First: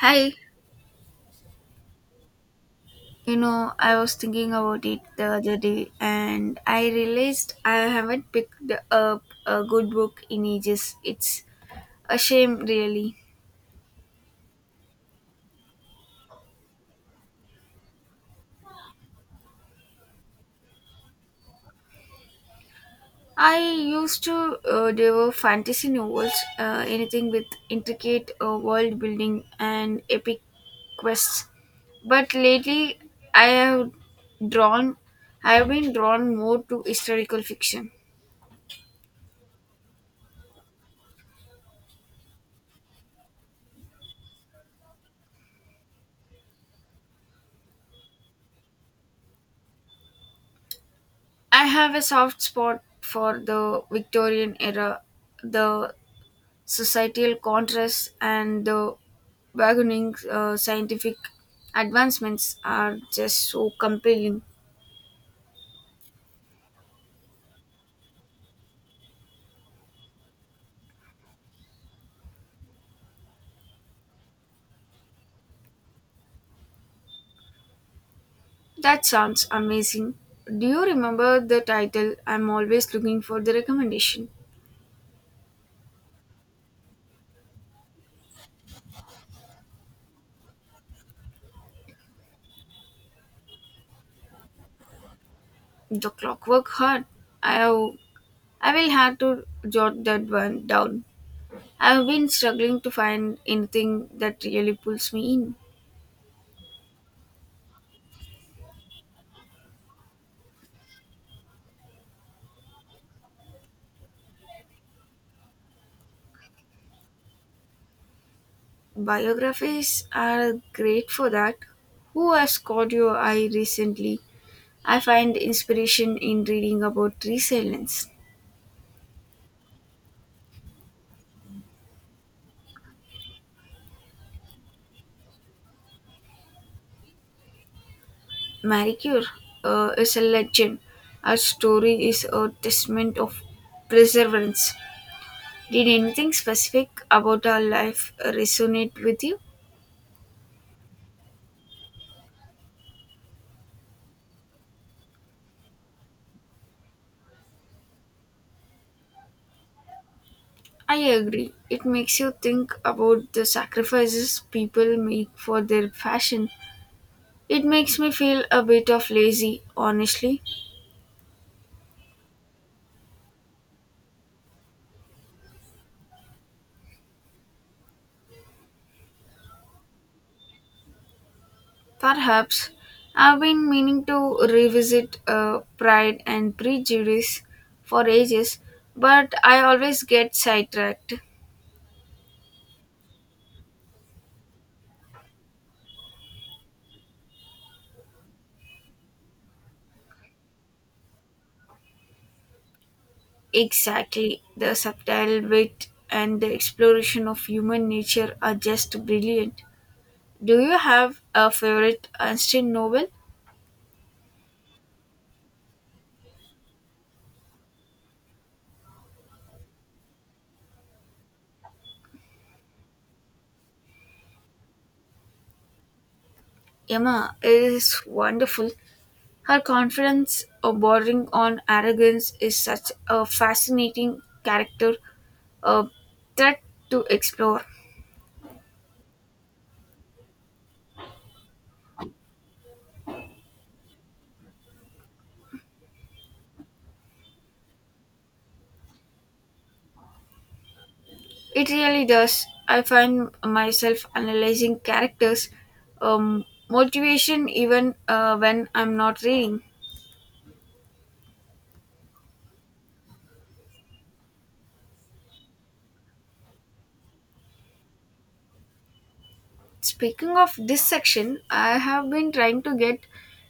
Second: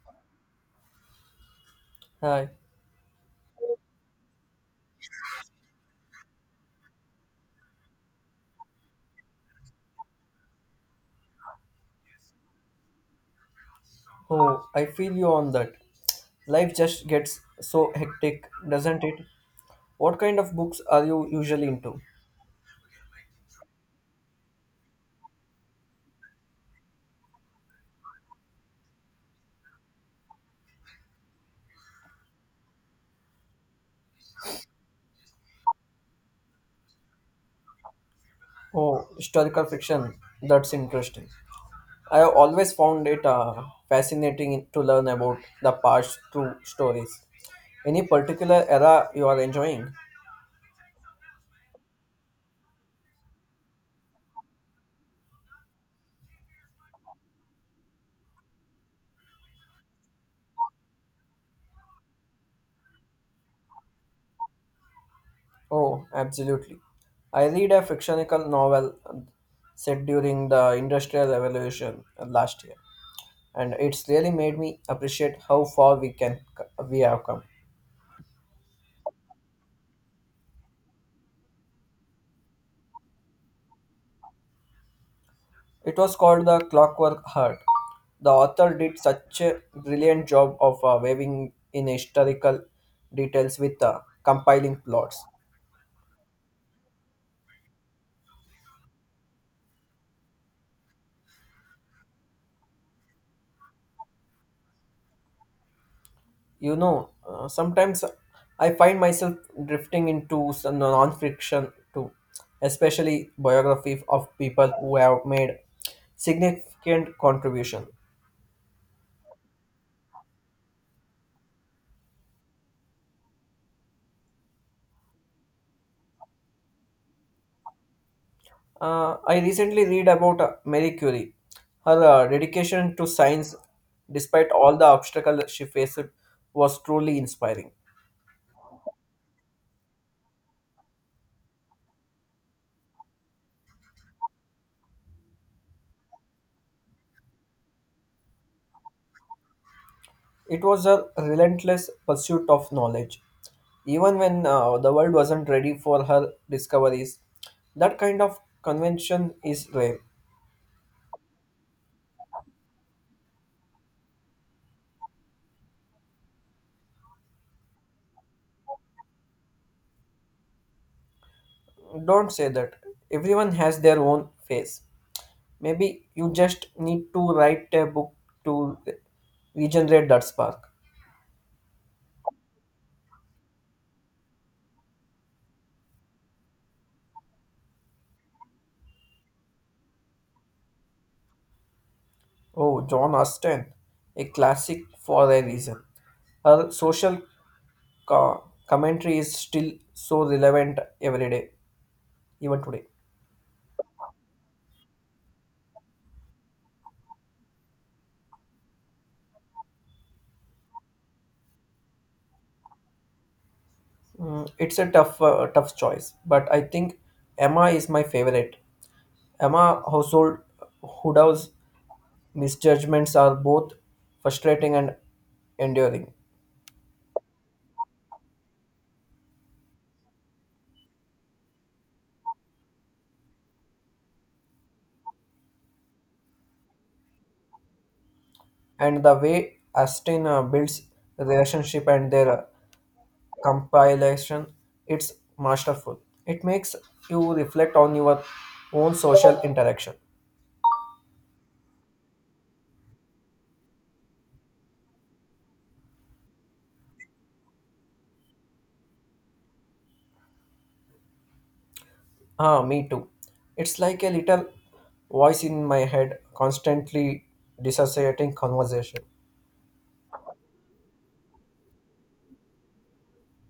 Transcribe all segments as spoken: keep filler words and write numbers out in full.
Hi, Hi. you know, I was thinking about it the other day and I realized I haven't picked up a good book in ages. It's a shame, really. Oh, I feel you on that. Life just gets so hectic, doesn't it? What kind of books are you usually into? I used to uh, devour fantasy novels, uh, anything with intricate uh, world building and epic quests. But lately, I have drawn, I have been drawn more to historical fiction. Oh, historical fiction. That's interesting. I have always found it uh, fascinating to learn about the past through stories. Any particular era you are enjoying? I have a soft spot for the Victorian era, the societal contrasts and the burgeoning uh, scientific advancements are just so compelling. Oh, absolutely. I read a fictional novel uh, set during the Industrial Revolution uh, last year, and it's really made me appreciate how far we can we have come. That sounds amazing. Do you remember the title? I'm always looking for the recommendation. It was called the Clockwork Heart. The author did such a brilliant job of uh, weaving in historical details with uh, compiling plots. The Clockwork Heart. I have- I will have to jot that one down. I've been struggling to find anything that really pulls me in. You know, uh, sometimes I find myself drifting into some non-fiction too, especially biography of people who have made significant contribution. Biographies are great for that. Who has caught your eye recently? I find inspiration in reading about resilience. Uh, I recently read about uh, Marie Curie, her uh, dedication to science, despite all the obstacles she faced, was truly inspiring. Marie Curie uh, is a legend. Her story is a testament of perseverance. Did anything specific about her life resonate with you? It was her relentless pursuit of knowledge, even when uh, the world wasn't ready for her discoveries. That kind of convention is rare. I agree. It makes you think about the sacrifices people make for their fashion. It makes me feel a bit of lazy, honestly. Don't say that. Everyone has their own phase. Maybe you just need to write a book to regenerate that spark. Perhaps I've been meaning to revisit uh, Pride and Prejudice for ages, but I always get sidetracked. Oh, John Austen, a classic for a reason. Her social co- commentary is still so relevant every day, even today. Exactly, the subtle wit and the exploration of human nature are just brilliant. Do you have a favorite Einstein novel? Mm, it's a tough, uh, tough choice, but I think Emma is my favorite. Emma Household Hoodow's misjudgments are both frustrating and enduring, Emma is wonderful. Her confidence, uh, bordering on arrogance, is such a fascinating character, a threat to explore. and the way Austen uh, builds relationship and their compilation, it's masterful. It makes you reflect on your own social interaction. It really does. I find myself analyzing characters, um, motivation, even uh, when I'm not reading. Ah, me too. It's like a little voice in my head constantly dissociating conversation. Speaking of this section, I have been trying to get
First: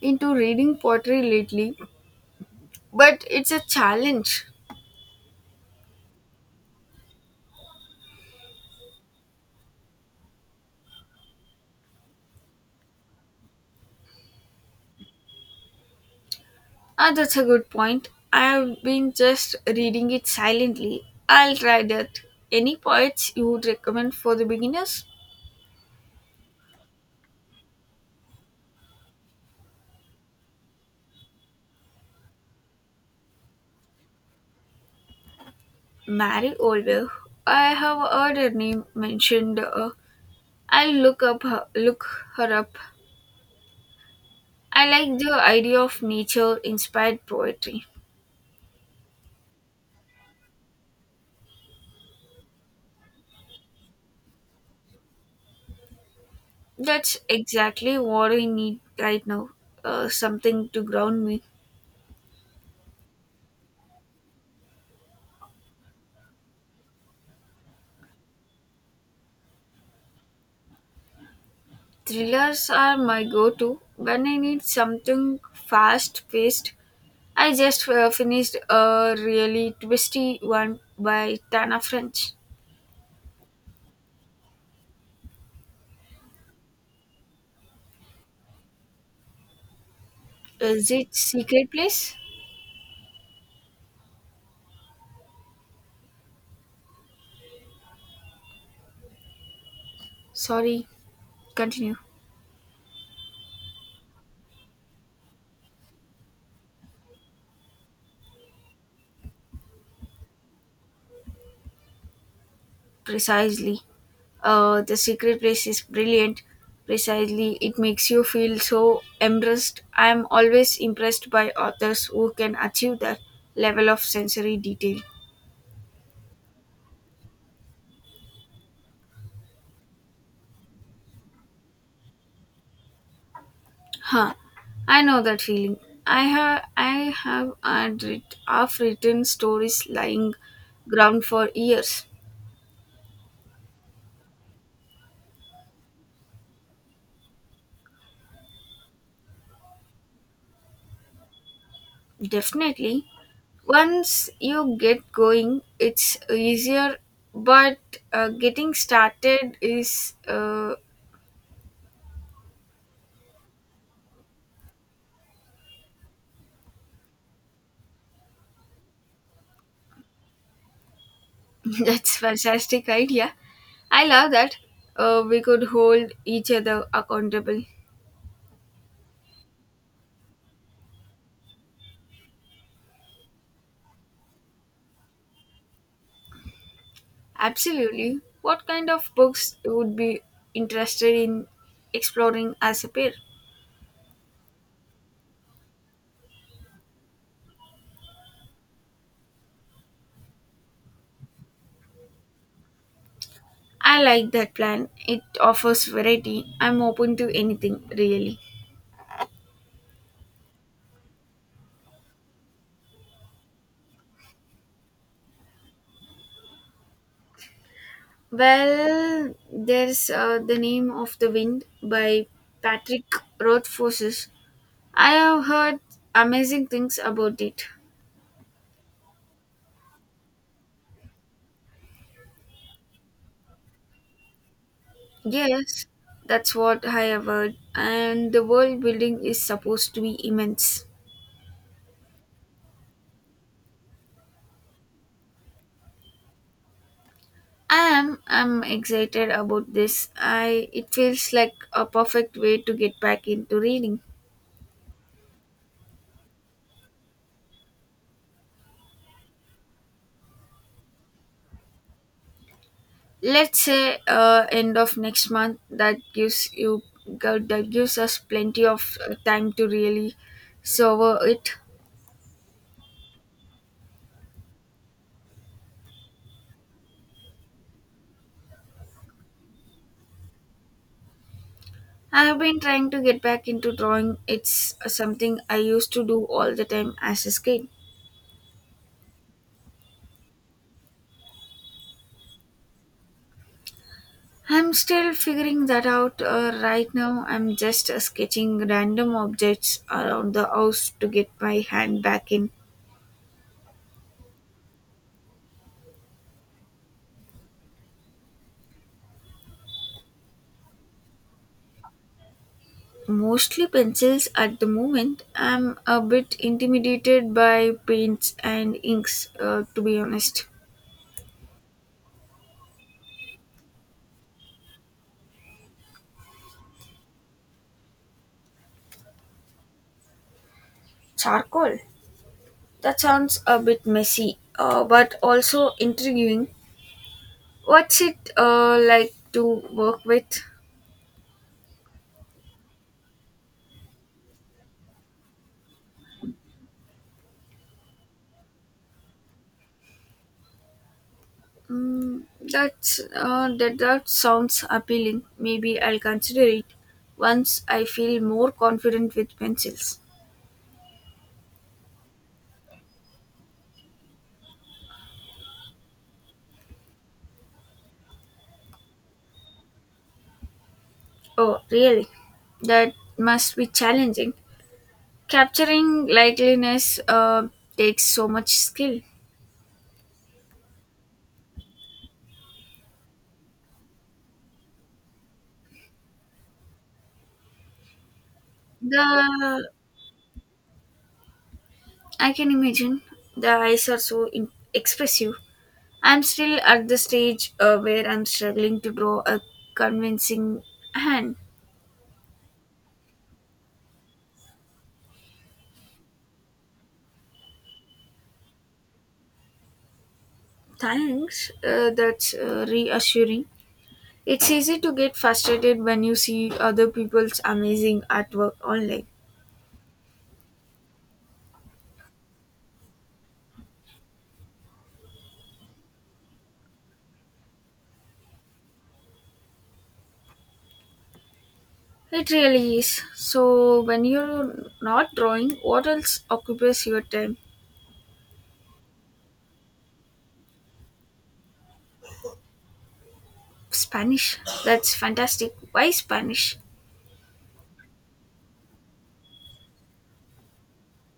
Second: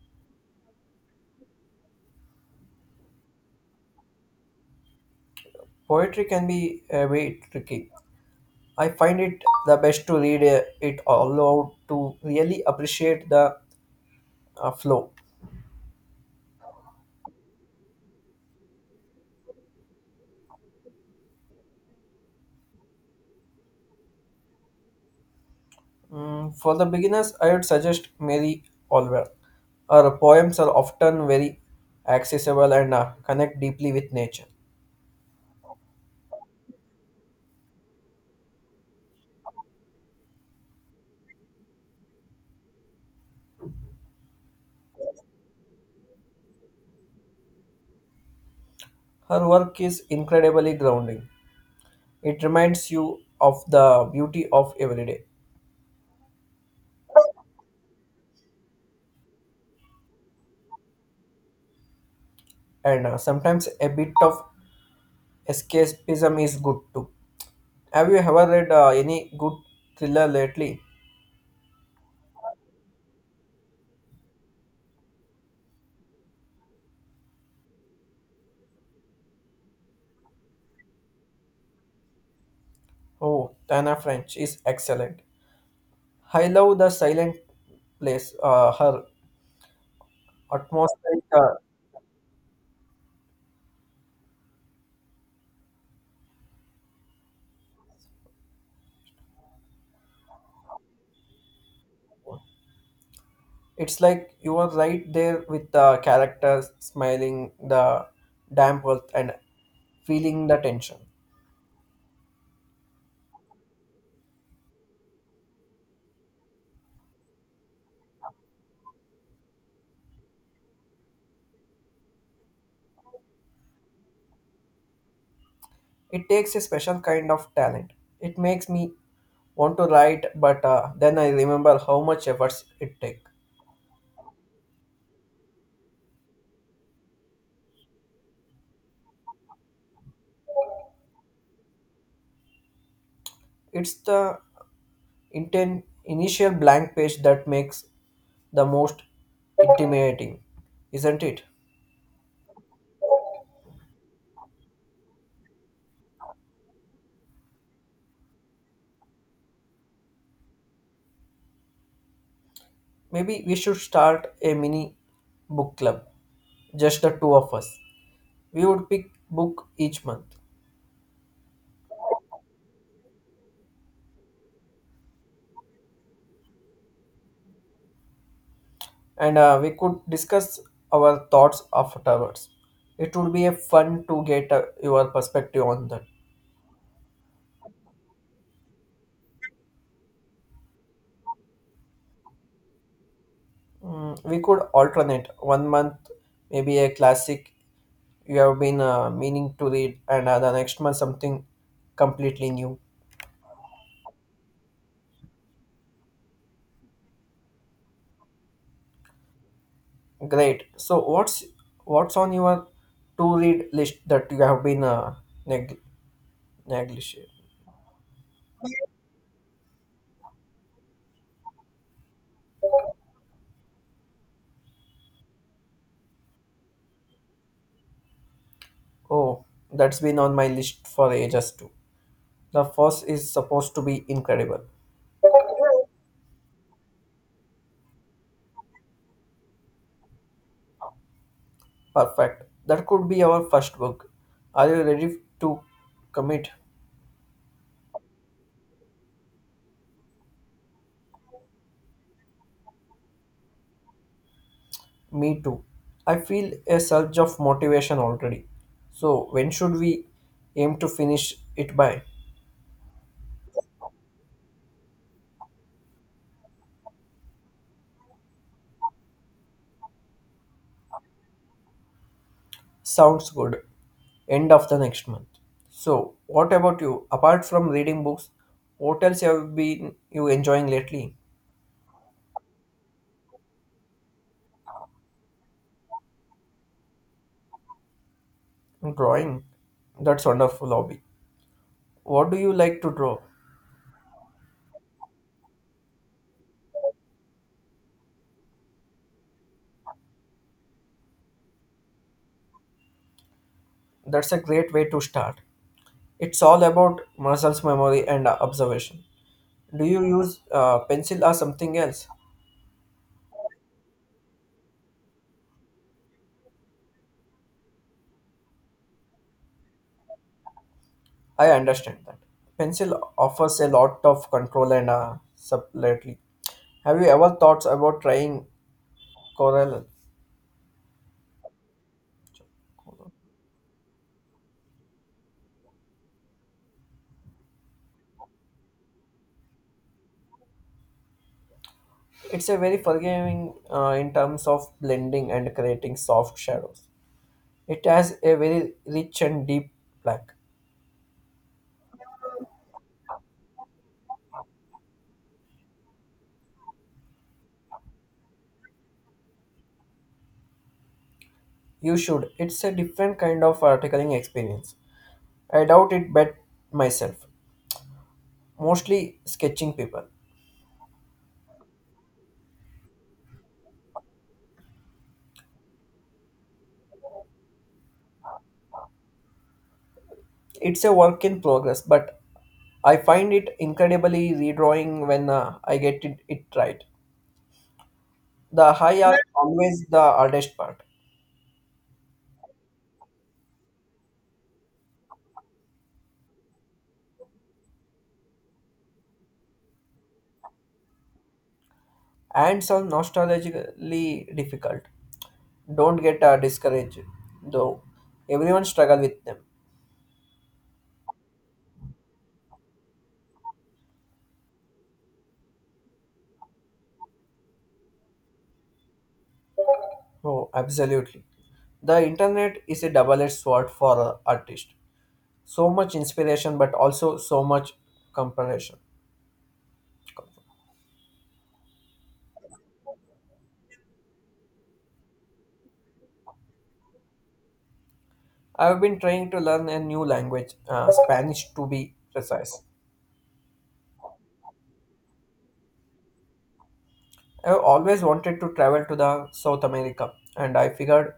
into reading poetry lately, but it's a challenge. Poetry can be a bit tricky. I find it the best to read uh, it aloud to really appreciate the uh, flow. Ah, that's a good point. I've been just reading it silently. I'll try that. Any poets you would recommend for the beginners? Mm, for the beginners, I would suggest Mary Oliver. Her poems are often very accessible and uh, connect deeply with nature. Mary Oliver. I have heard her name mentioned. Uh, I'll look up her, look her up. I like the idea of nature inspired poetry. Her work is incredibly grounding. It reminds you of the beauty of everyday, That's exactly what I need right now. Uh, something to ground me. and uh, sometimes a bit of escapism is good too. Have you ever read uh, any good thriller lately? Thrillers are my go to when I need something fast paced. I just uh, finished a really twisty one by Tana French. Oh, Tana French is excellent. I love the silent place, uh, her Is it atmospheric uh, Secret Place? Sorry, continue. It's like you are right there with the characters, smiling the damp earth and feeling the tension. Precisely, uh, the secret place is brilliant. Precisely, it makes you feel so embraced. I am always impressed by authors who can achieve that level of sensory detail. It takes a special kind of talent. It makes me want to write, but uh, then I remember how much efforts it take. Huh, I know that feeling. I have i have had writ- half written stories lying ground for years. It's the inten- initial blank page that makes the most intimidating, isn't it? Definitely, once you get going it's easier, but uh, getting started is uh, Maybe we should start a mini book club, just the two of us. We would pick book each month, that's fantastic idea. I love that. Uh, we could hold each other accountable. and uh, we could discuss our thoughts afterwards. It would be a fun to get uh, your perspective on that. Absolutely. What kind of books you would be interested in exploring as a pair? Mm, we could alternate one month, maybe a classic you have been uh, meaning to read, and uh, the next month something completely new. I like that plan. It offers variety. I'm open to anything really. Great. So what's what's on your to read list that you have been uh, neg- negligent? Well, there's uh, The Name of the Wind by Patrick Rothfuss. I have heard amazing things about it. Oh, that's been on my list for ages too. The first is supposed to be incredible. Yes, that's what I have heard, and the world building is supposed to be immense. Perfect. That could be our first book. Are you ready to commit? I am I'm excited about this. I it feels like a perfect way to get back into reading. Me too. I feel a surge of motivation already. So, when should we aim to finish it by? Let's say uh, end of next month, that gives you gu- that gives us plenty of uh, time to really savor it. Sounds good. End of the next month. So, what about you? Apart from reading books, what else have been you enjoying lately? I have been trying to get back into drawing. It's uh, something I used to do all the time as a kid. Drawing. That's wonderful hobby. What do you like to draw? I'm still figuring that out uh, right now. I'm just uh, sketching random objects around the house to get my hand back in. That's a great way to start. It's all about muscles memory and observation. Do you use uh, pencil or something else? Mostly pencils at the moment. I'm a bit intimidated by paints and inks, uh, to be honest. I understand that. Pencil offers a lot of control and uh, subtlety. Have you ever thought about trying Corel? Charcoal? That sounds a bit messy, uh, but also intriguing. What's it uh, like to work with? It's a very forgiving uh, in terms of blending and creating soft shadows. It has a very rich and deep black. Mm, that's, uh, that, that sounds appealing. Maybe I'll consider it once I feel more confident with pencils. You should. It's a different kind of articling experience. I doubt it but myself. Mostly sketching people. Oh, really? That must be challenging. Capturing likeliness uh, takes so much skill. It's a work in progress, but I find it incredibly redrawing when uh, I get it, it right. The high are The always the hardest part, I can imagine the eyes are so in- expressive. I'm still at the stage uh, where I'm struggling to draw a convincing hand. and some nostalgically difficult. Don't get uh, discouraged, though. Everyone struggle with them. Thanks. Uh, that's uh, reassuring. It's easy to get frustrated when you see other people's amazing artwork online. Oh, absolutely. The internet is a double-edged sword for an artist. So much inspiration, but also so much comparison. It really is. So, when you're not drawing, what else occupies your time? I've been trying to learn a new language, uh, Spanish to be precise. Spanish. That's fantastic. Why Spanish? I always wanted to travel to the South America, and I figured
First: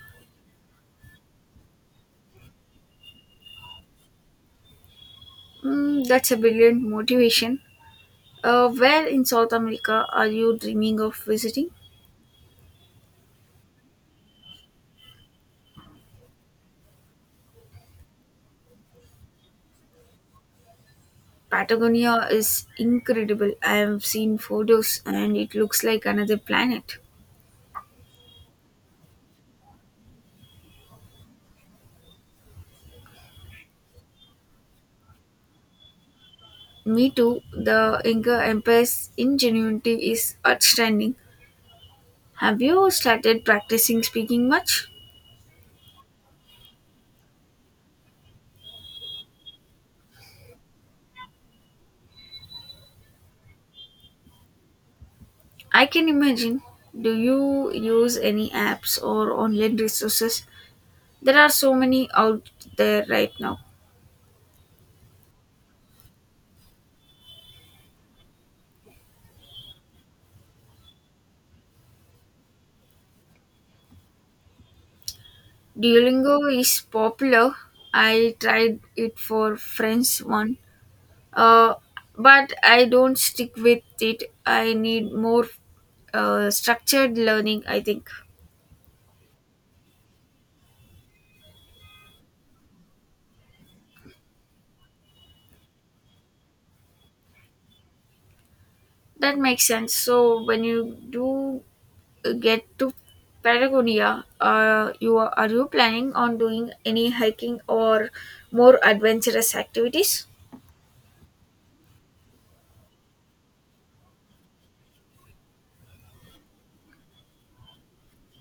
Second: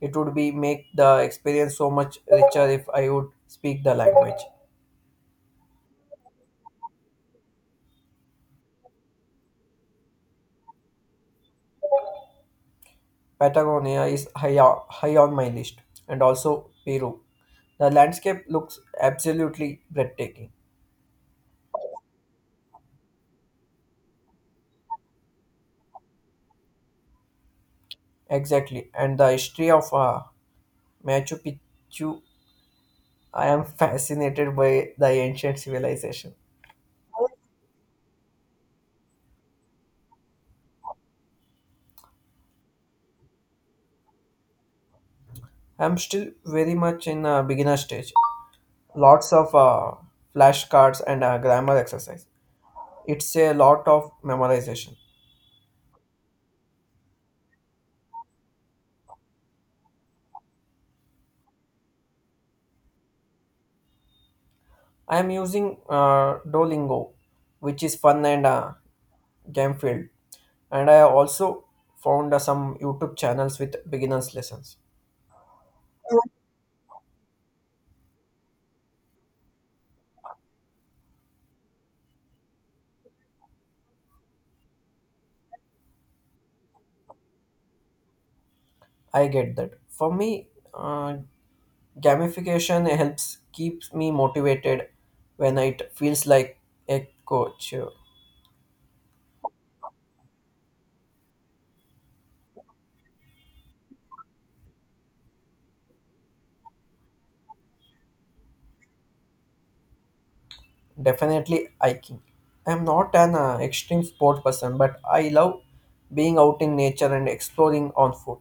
it would be make the experience so much richer if I would speak the language. Mm, that's a brilliant motivation. Uh, where in South America are you dreaming of visiting? Patagonia is high, o- high on my list, and also Peru. The landscape looks absolutely breathtaking. Patagonia is incredible. I have seen photos and it looks like another planet. Exactly, and the history of uh, Machu Picchu, I am fascinated by the ancient civilization. Me too. The Inca Empire's ingenuity is outstanding. Have you started practicing speaking much? I'm still very much in a beginner stage. Lots of uh, flashcards and uh, grammar exercise. It's a lot of memorization. I can imagine. Do you use any apps or online resources? There are so many out there right now. I am using uh, Duolingo, which is fun and uh, game filled, and I also found uh, some YouTube channels with beginners lessons. Duolingo is popular. I tried it for French one, uh, but I don't stick with it. I need more uh, structured learning, I think. I get that. For me, uh, gamification helps keeps me motivated when it feels like a coach. That makes sense. So, when you do get to Patagonia, uh, you are, are you planning on doing any hiking or more adventurous activities? Definitely hiking. I'm not an uh, extreme sport person, but I love being out in nature and exploring on foot.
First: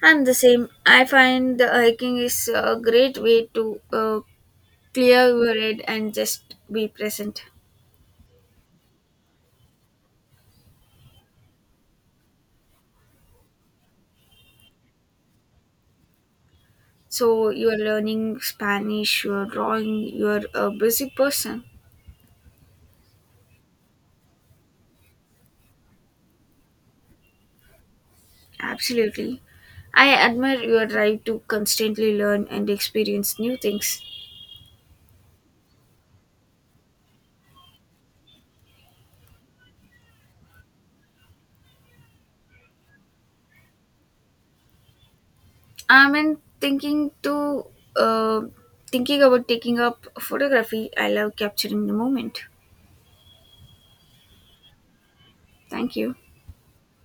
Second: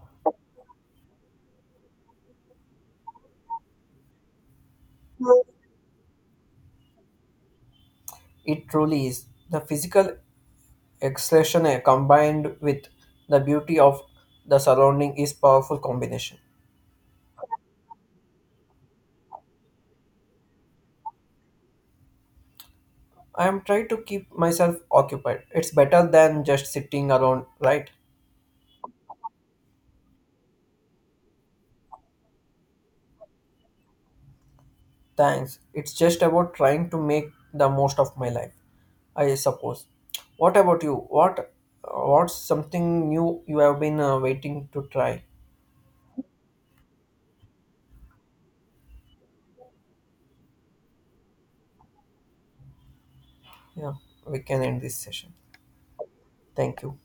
And the same, I find the hiking is a great way to uh, clear your head and just be present. It truly is. The physical expression eh, combined with the beauty of the surrounding is powerful combination. So you are learning Spanish, you are drawing, you are a busy person. I am trying to keep myself occupied. It's better than just sitting around, right? Absolutely. I admire your drive to constantly learn and experience new things. Thanks. It's just about trying to make the most of my life, I suppose. What about you? What what's something new you have been uh, waiting to try? I'm in thinking to uh, thinking about taking up photography. I love capturing the moment. Yeah, we can end this session. Thank you. Thank you.